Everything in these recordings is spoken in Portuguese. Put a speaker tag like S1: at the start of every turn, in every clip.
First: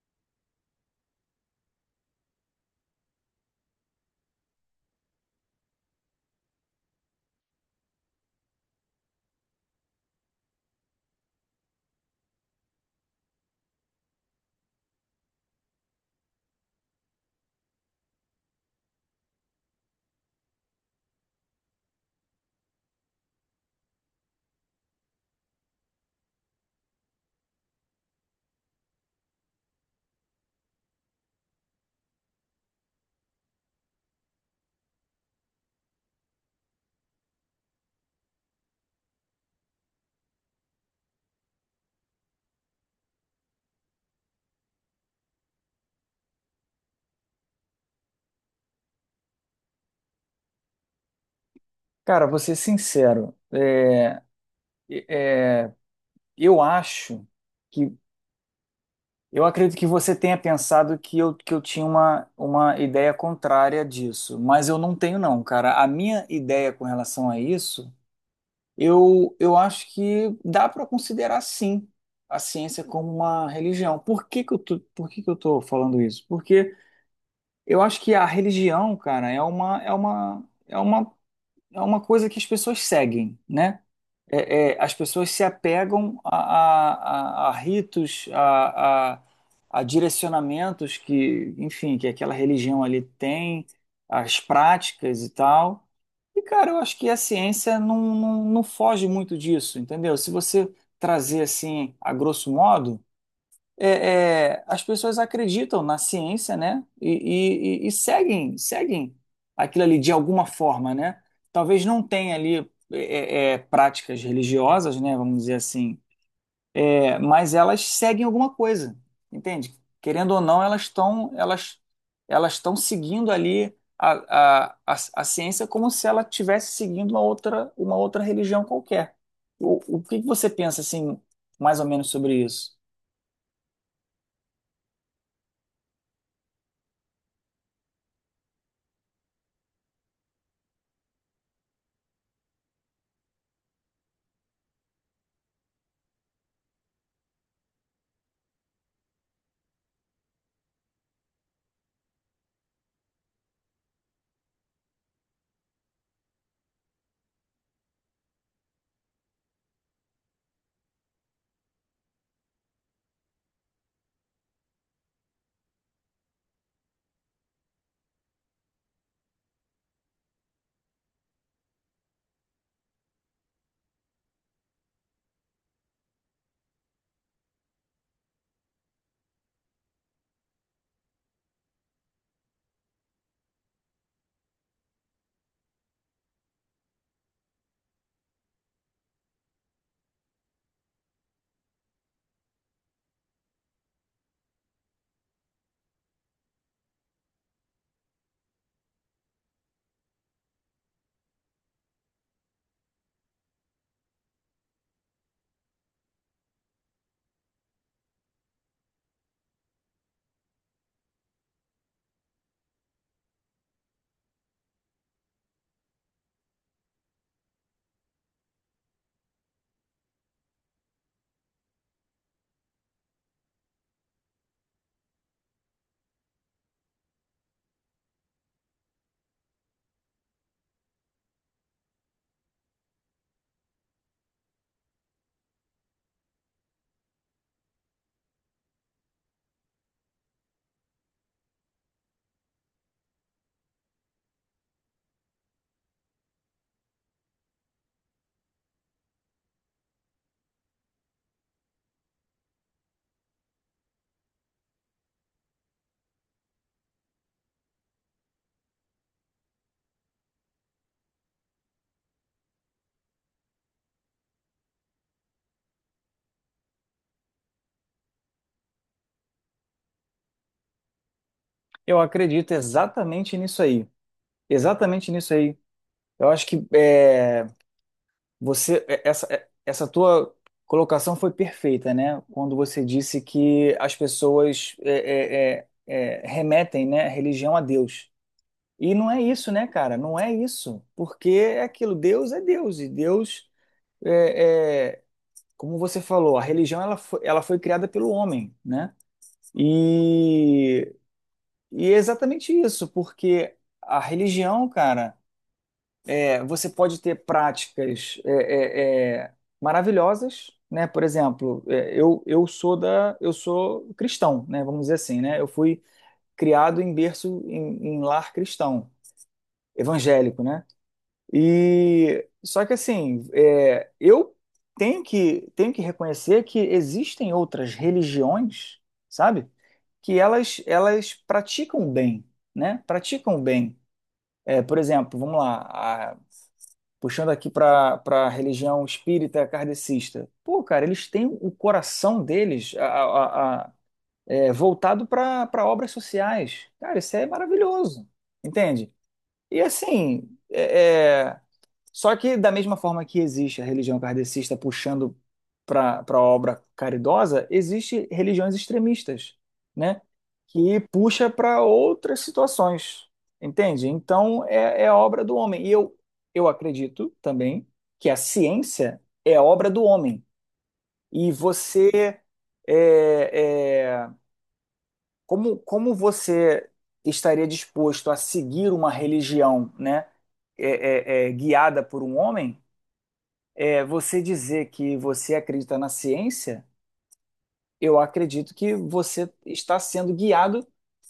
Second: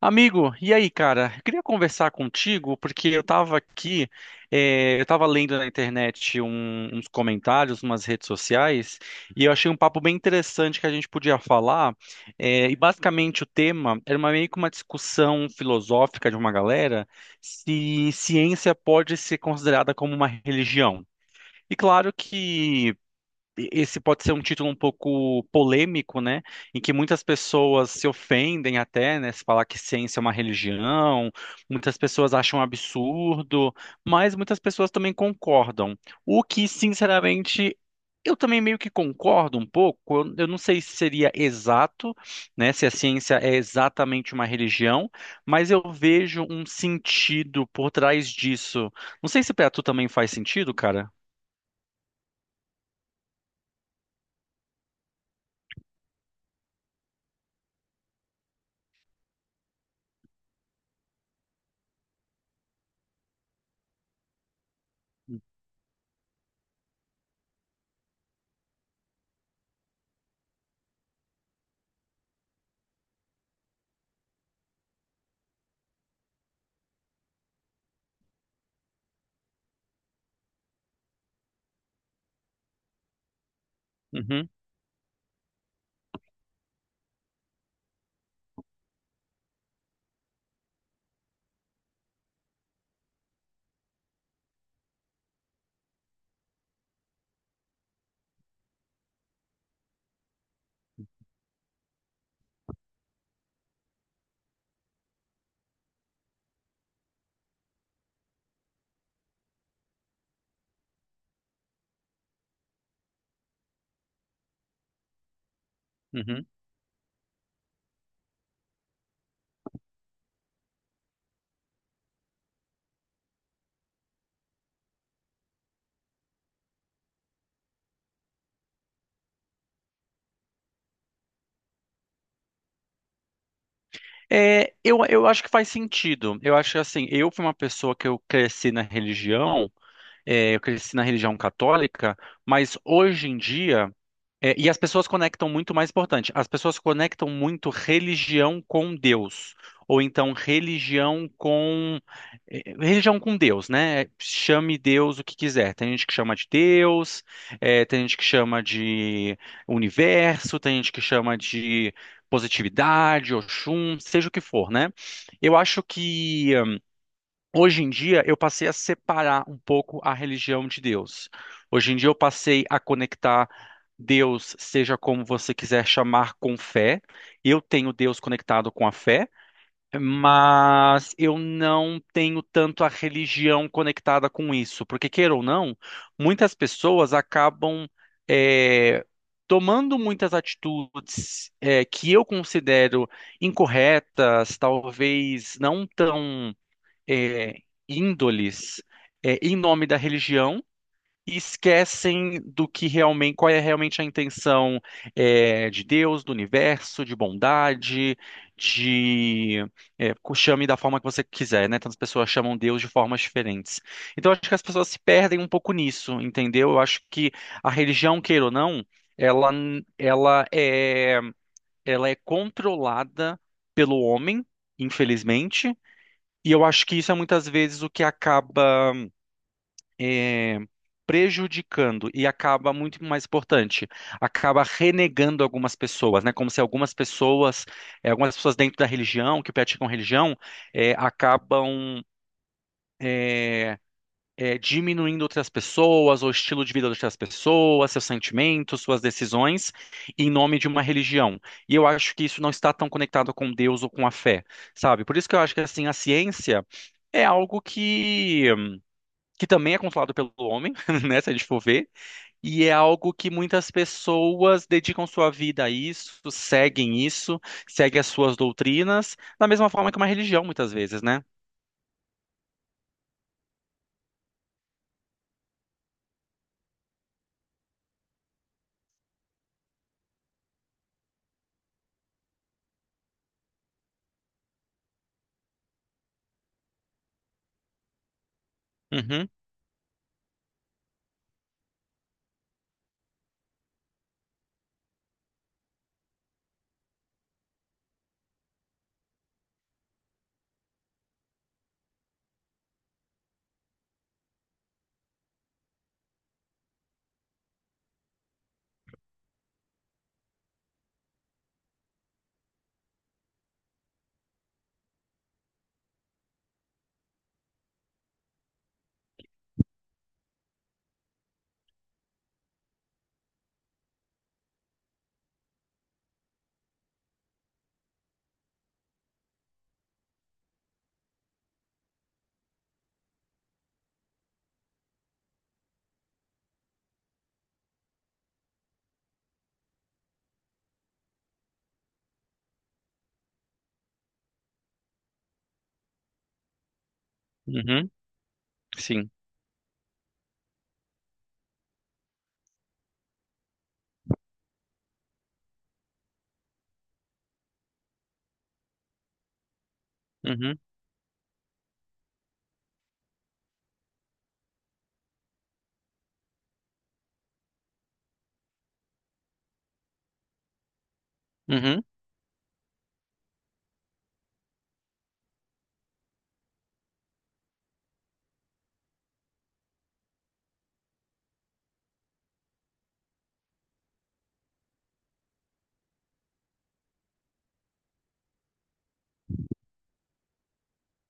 S1: Amigo, e aí, cara? Eu queria conversar contigo porque eu tava aqui, eu tava lendo na internet uns comentários, umas redes sociais, e eu achei um papo bem interessante que a gente podia falar. Eh, e basicamente o tema era meio que uma discussão filosófica de uma galera se ciência pode ser considerada como uma religião. E claro que esse pode ser um título um pouco polêmico, né? Em que muitas pessoas se ofendem até, né? Se falar que ciência é uma religião, muitas pessoas acham um absurdo, mas muitas pessoas também concordam. O que, sinceramente, eu também meio que concordo um pouco. Eu não sei se seria exato, né? Se a ciência é exatamente uma religião, mas eu vejo um sentido por trás disso. Não sei se para tu também faz sentido, cara.
S2: Cara, vou ser sincero, é, eu acho que eu acredito que você tenha pensado que eu tinha uma ideia contrária disso, mas eu não tenho não, cara. A minha ideia com relação a isso, eu acho que dá para considerar sim a ciência como uma religião. Por que que eu tô falando isso? Porque eu acho que a religião, cara, é uma é uma coisa que as pessoas seguem, né?
S1: Uhum,
S2: As pessoas se apegam a ritos, a direcionamentos que, enfim, que aquela religião ali tem, as práticas e tal. E, cara, eu acho que a ciência não foge muito disso, entendeu? Se você trazer assim, a grosso modo as pessoas acreditam na ciência, né? E seguem aquilo ali de alguma forma, né? Talvez não tenha ali práticas religiosas, né? Vamos dizer assim.
S1: uhum.
S2: É, mas elas seguem alguma coisa, entende? Querendo ou não, elas estão seguindo ali a, a ciência como se ela estivesse seguindo uma outra religião qualquer. O que que você pensa assim, mais ou menos sobre isso?
S1: É, eu acho que faz sentido. Eu acho que, assim, eu fui uma pessoa que eu cresci na religião, é, eu cresci na religião católica, mas hoje em dia. É, e as pessoas conectam muito, mais importante, as pessoas conectam muito religião com Deus, ou então religião com religião com Deus, né? Chame Deus o que quiser. Tem gente que chama de Deus, tem gente que chama de universo, tem gente que chama de positividade, Oxum, seja o que for, né? Eu acho que hoje em dia, eu passei a separar um pouco a religião de Deus. Hoje em dia, eu passei a conectar Deus, seja como você quiser chamar, com fé. Eu tenho Deus conectado com a fé, mas eu não tenho tanto a religião conectada com isso. Porque, queira ou não, muitas pessoas acabam, eh, tomando muitas atitudes, que eu considero incorretas, talvez não tão é, índoles é, em nome da religião e esquecem do que realmente, qual é realmente a intenção é, de Deus, do universo, de bondade, de é, chame da forma que você quiser, né? Tantas pessoas chamam Deus de formas diferentes. Então, eu acho que as pessoas se perdem um pouco nisso, entendeu? Eu acho que a religião, queira ou não, ela, ela é, ela é controlada pelo homem, infelizmente, e eu acho que isso é muitas vezes o que acaba eh, prejudicando e acaba muito mais importante, acaba renegando algumas pessoas, né? Como se algumas pessoas, algumas pessoas dentro da religião, que praticam religião, eh, acabam. eh, é, diminuindo outras pessoas, ou estilo de vida de outras pessoas, seus sentimentos, suas decisões, em nome de uma religião. E eu acho que isso não está tão conectado com Deus ou com a fé, sabe? Por isso que eu acho que assim a ciência é algo que também é controlado pelo homem, né, se a gente for ver, e é algo que muitas pessoas dedicam sua vida a isso, seguem as suas doutrinas, da mesma forma que uma religião muitas vezes, né?
S2: Eu acredito exatamente nisso aí. Exatamente nisso aí. Eu acho que você é- essa tua colocação foi perfeita, né? Quando você disse que as pessoas remetem, né, a religião a Deus. E não é
S1: Uhum,
S2: isso, né, cara? Não é isso. Porque é aquilo, Deus é Deus. E Deus, é, é, como você falou, a religião ela foi criada pelo homem, né? E, e é exatamente isso, porque a religião, cara. É, você pode ter práticas maravilhosas, né? Por exemplo, eu sou cristão, né? Vamos dizer assim, né? Eu fui criado em berço em lar cristão, evangélico, né? E só que assim, é, eu tenho que reconhecer que existem outras religiões, sabe? Que elas praticam bem, né? Praticam bem. É, por exemplo, vamos lá, puxando aqui para a religião espírita kardecista. Pô, cara, eles têm o coração deles voltado para obras sociais. Cara, isso é
S1: uhum,
S2: maravilhoso, entende?
S1: sim.
S2: E assim, só que, da mesma forma que existe a religião kardecista puxando para a obra caridosa, existe religiões extremistas, né?
S1: Uhum,
S2: Que puxa para outras situações, entende? Então, é a obra do homem. E eu acredito também que a ciência é a obra do homem. E
S1: uhum.
S2: você, é, é, como você estaria disposto a seguir uma religião, né? Guiada por um homem é você dizer que você acredita na ciência, eu acredito que você está sendo guiado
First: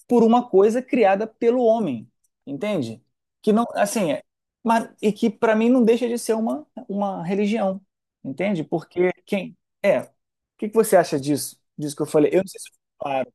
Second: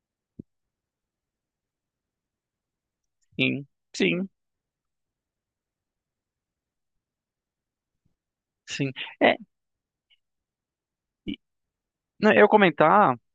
S2: por uma coisa criada pelo homem, entende? Que não,
S1: Sim,
S2: assim, é-
S1: sim,
S2: mas, e que para mim não deixa de ser uma religião, entende?
S1: sim.
S2: Porque
S1: É,
S2: quem é? O que que você acha
S1: e-
S2: disso? Disso que eu falei?
S1: não, eu
S2: Eu não
S1: ia
S2: sei se eu fui
S1: comentar.
S2: claro.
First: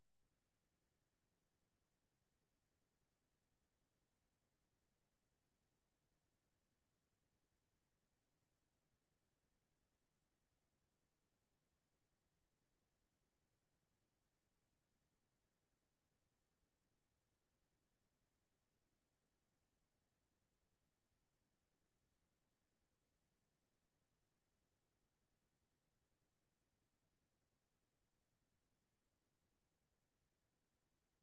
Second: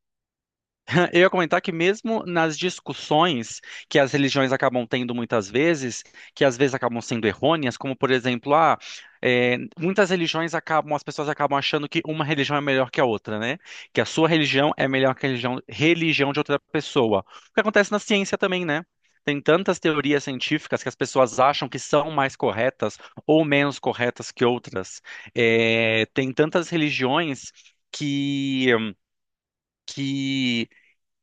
S1: Eu ia comentar que mesmo nas discussões que as religiões acabam tendo muitas vezes, que às vezes acabam sendo errôneas, como por exemplo, ah, é, muitas religiões acabam, as pessoas acabam achando que uma religião é melhor que a outra, né? Que a sua religião é melhor que a religião de outra pessoa. O que acontece na ciência também, né? Tem tantas teorias científicas que as pessoas acham que são mais corretas ou menos corretas que outras. É, tem tantas religiões que, que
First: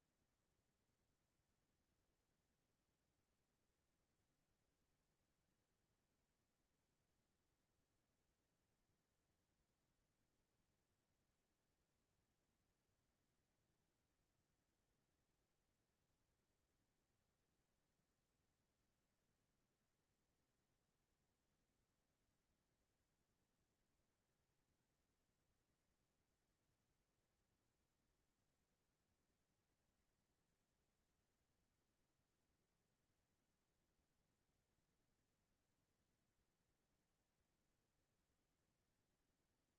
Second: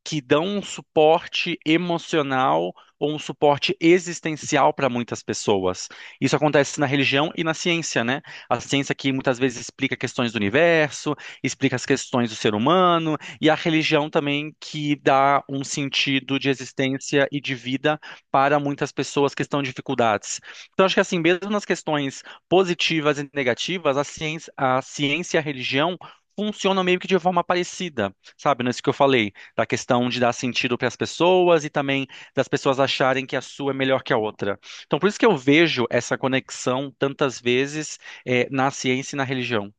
S1: que dão um suporte emocional ou um suporte existencial para muitas pessoas. Isso acontece na religião e na ciência, né? A ciência que muitas vezes explica questões do universo, explica as questões do ser humano, e a religião também que dá um sentido de existência e de vida para muitas pessoas que estão em dificuldades. Então, acho que assim, mesmo nas questões positivas e negativas, a ciência e a religião funcionam meio que de forma parecida, sabe? Nisso que eu falei da questão de dar sentido para as pessoas e também das pessoas acharem que a sua é melhor que a outra. Então, por isso que eu vejo essa conexão tantas vezes na ciência e na religião.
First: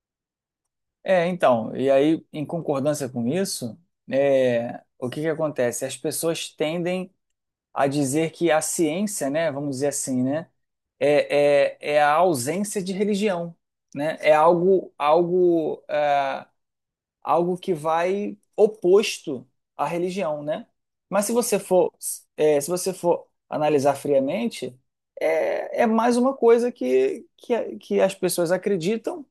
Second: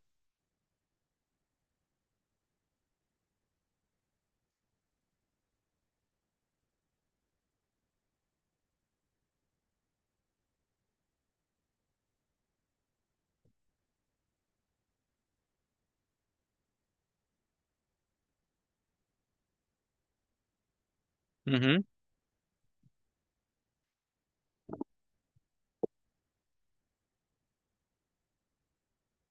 S2: É, então, e aí, em concordância com isso, é, o que que acontece? As pessoas tendem a dizer que a ciência, né, vamos dizer assim, né, é a ausência de religião, né? É algo, algo que vai oposto à religião, né? Mas se você
S1: Uhum,
S2: for, é, se você for analisar friamente, é, é mais uma coisa que as pessoas acreditam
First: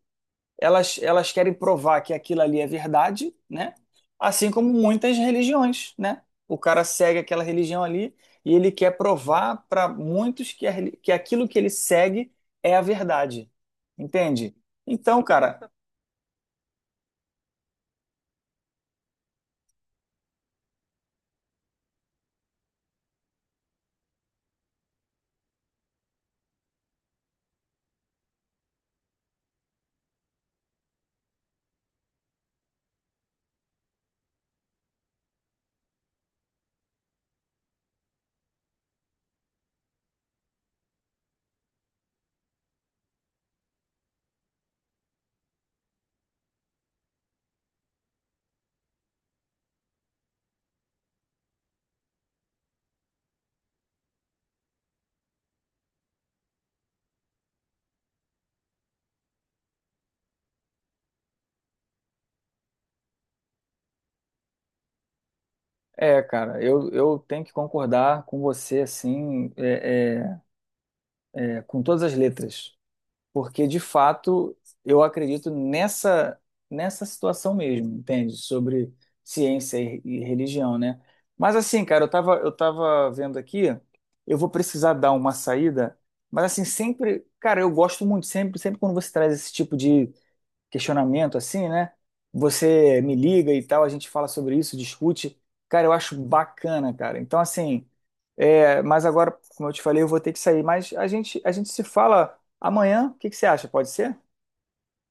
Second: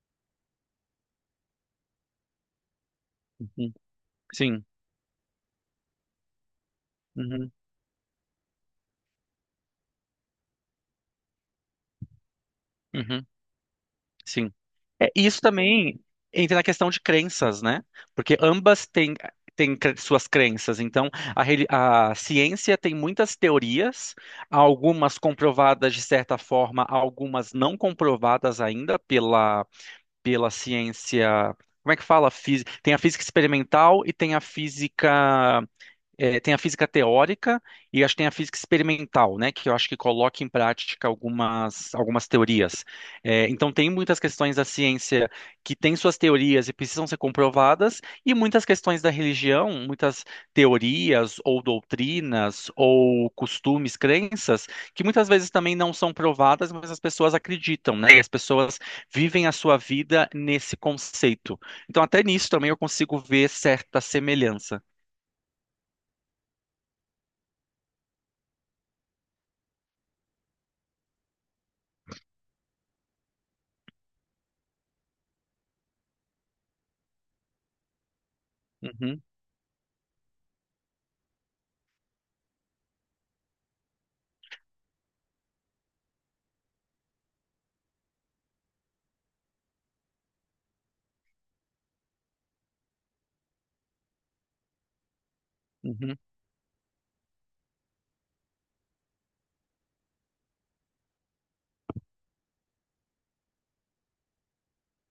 S2: elas querem provar que aquilo ali é verdade,
S1: uhum,
S2: né? Assim
S1: sim,
S2: como muitas religiões, né? O cara segue aquela
S1: uhum,
S2: religião ali e ele quer provar para muitos que, que aquilo que ele segue é a
S1: uhum,
S2: verdade,
S1: sim.
S2: entende?
S1: É,
S2: Então,
S1: e isso
S2: cara,
S1: também entra na questão de crenças, né? Porque ambas têm, suas crenças. Então, a ciência tem muitas teorias, algumas comprovadas de certa forma, algumas não comprovadas ainda pela ciência. Como é que fala? Tem a física experimental e tem a física teórica e acho que tem a física experimental, né, que eu acho que coloca em prática algumas teorias. É, então, tem muitas questões da ciência que têm suas teorias e precisam ser comprovadas, e muitas questões da religião, muitas teorias ou doutrinas ou costumes, crenças, que muitas vezes também não são provadas, mas as pessoas acreditam, né, e as pessoas vivem a sua vida nesse conceito. Então, até nisso também eu consigo ver certa semelhança.
S2: é, cara, eu tenho que concordar com você, assim, é, com todas as letras. Porque de fato eu acredito nessa situação mesmo, entende? Sobre
S1: Uhum,
S2: ciência e religião, né? Mas assim, cara, eu tava vendo aqui, eu vou precisar dar uma saída, mas assim, sempre, cara, eu gosto muito sempre quando você traz esse tipo de questionamento assim, né? Você me liga e tal, a gente fala sobre isso, discute. Cara, eu acho
S1: uhum.
S2: bacana, cara. Então, assim, é, mas agora, como eu te falei, eu vou ter que sair. Mas a gente se fala amanhã. O que que você acha? Pode ser?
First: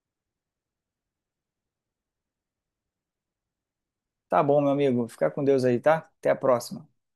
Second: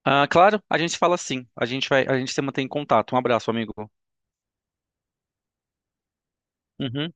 S1: Ah, claro, a gente fala sim. A gente vai, a gente se mantém em contato. Um abraço, amigo.
S2: Tá bom, meu amigo. Fica com Deus aí, tá? Até a próxima.
S1: Uhum.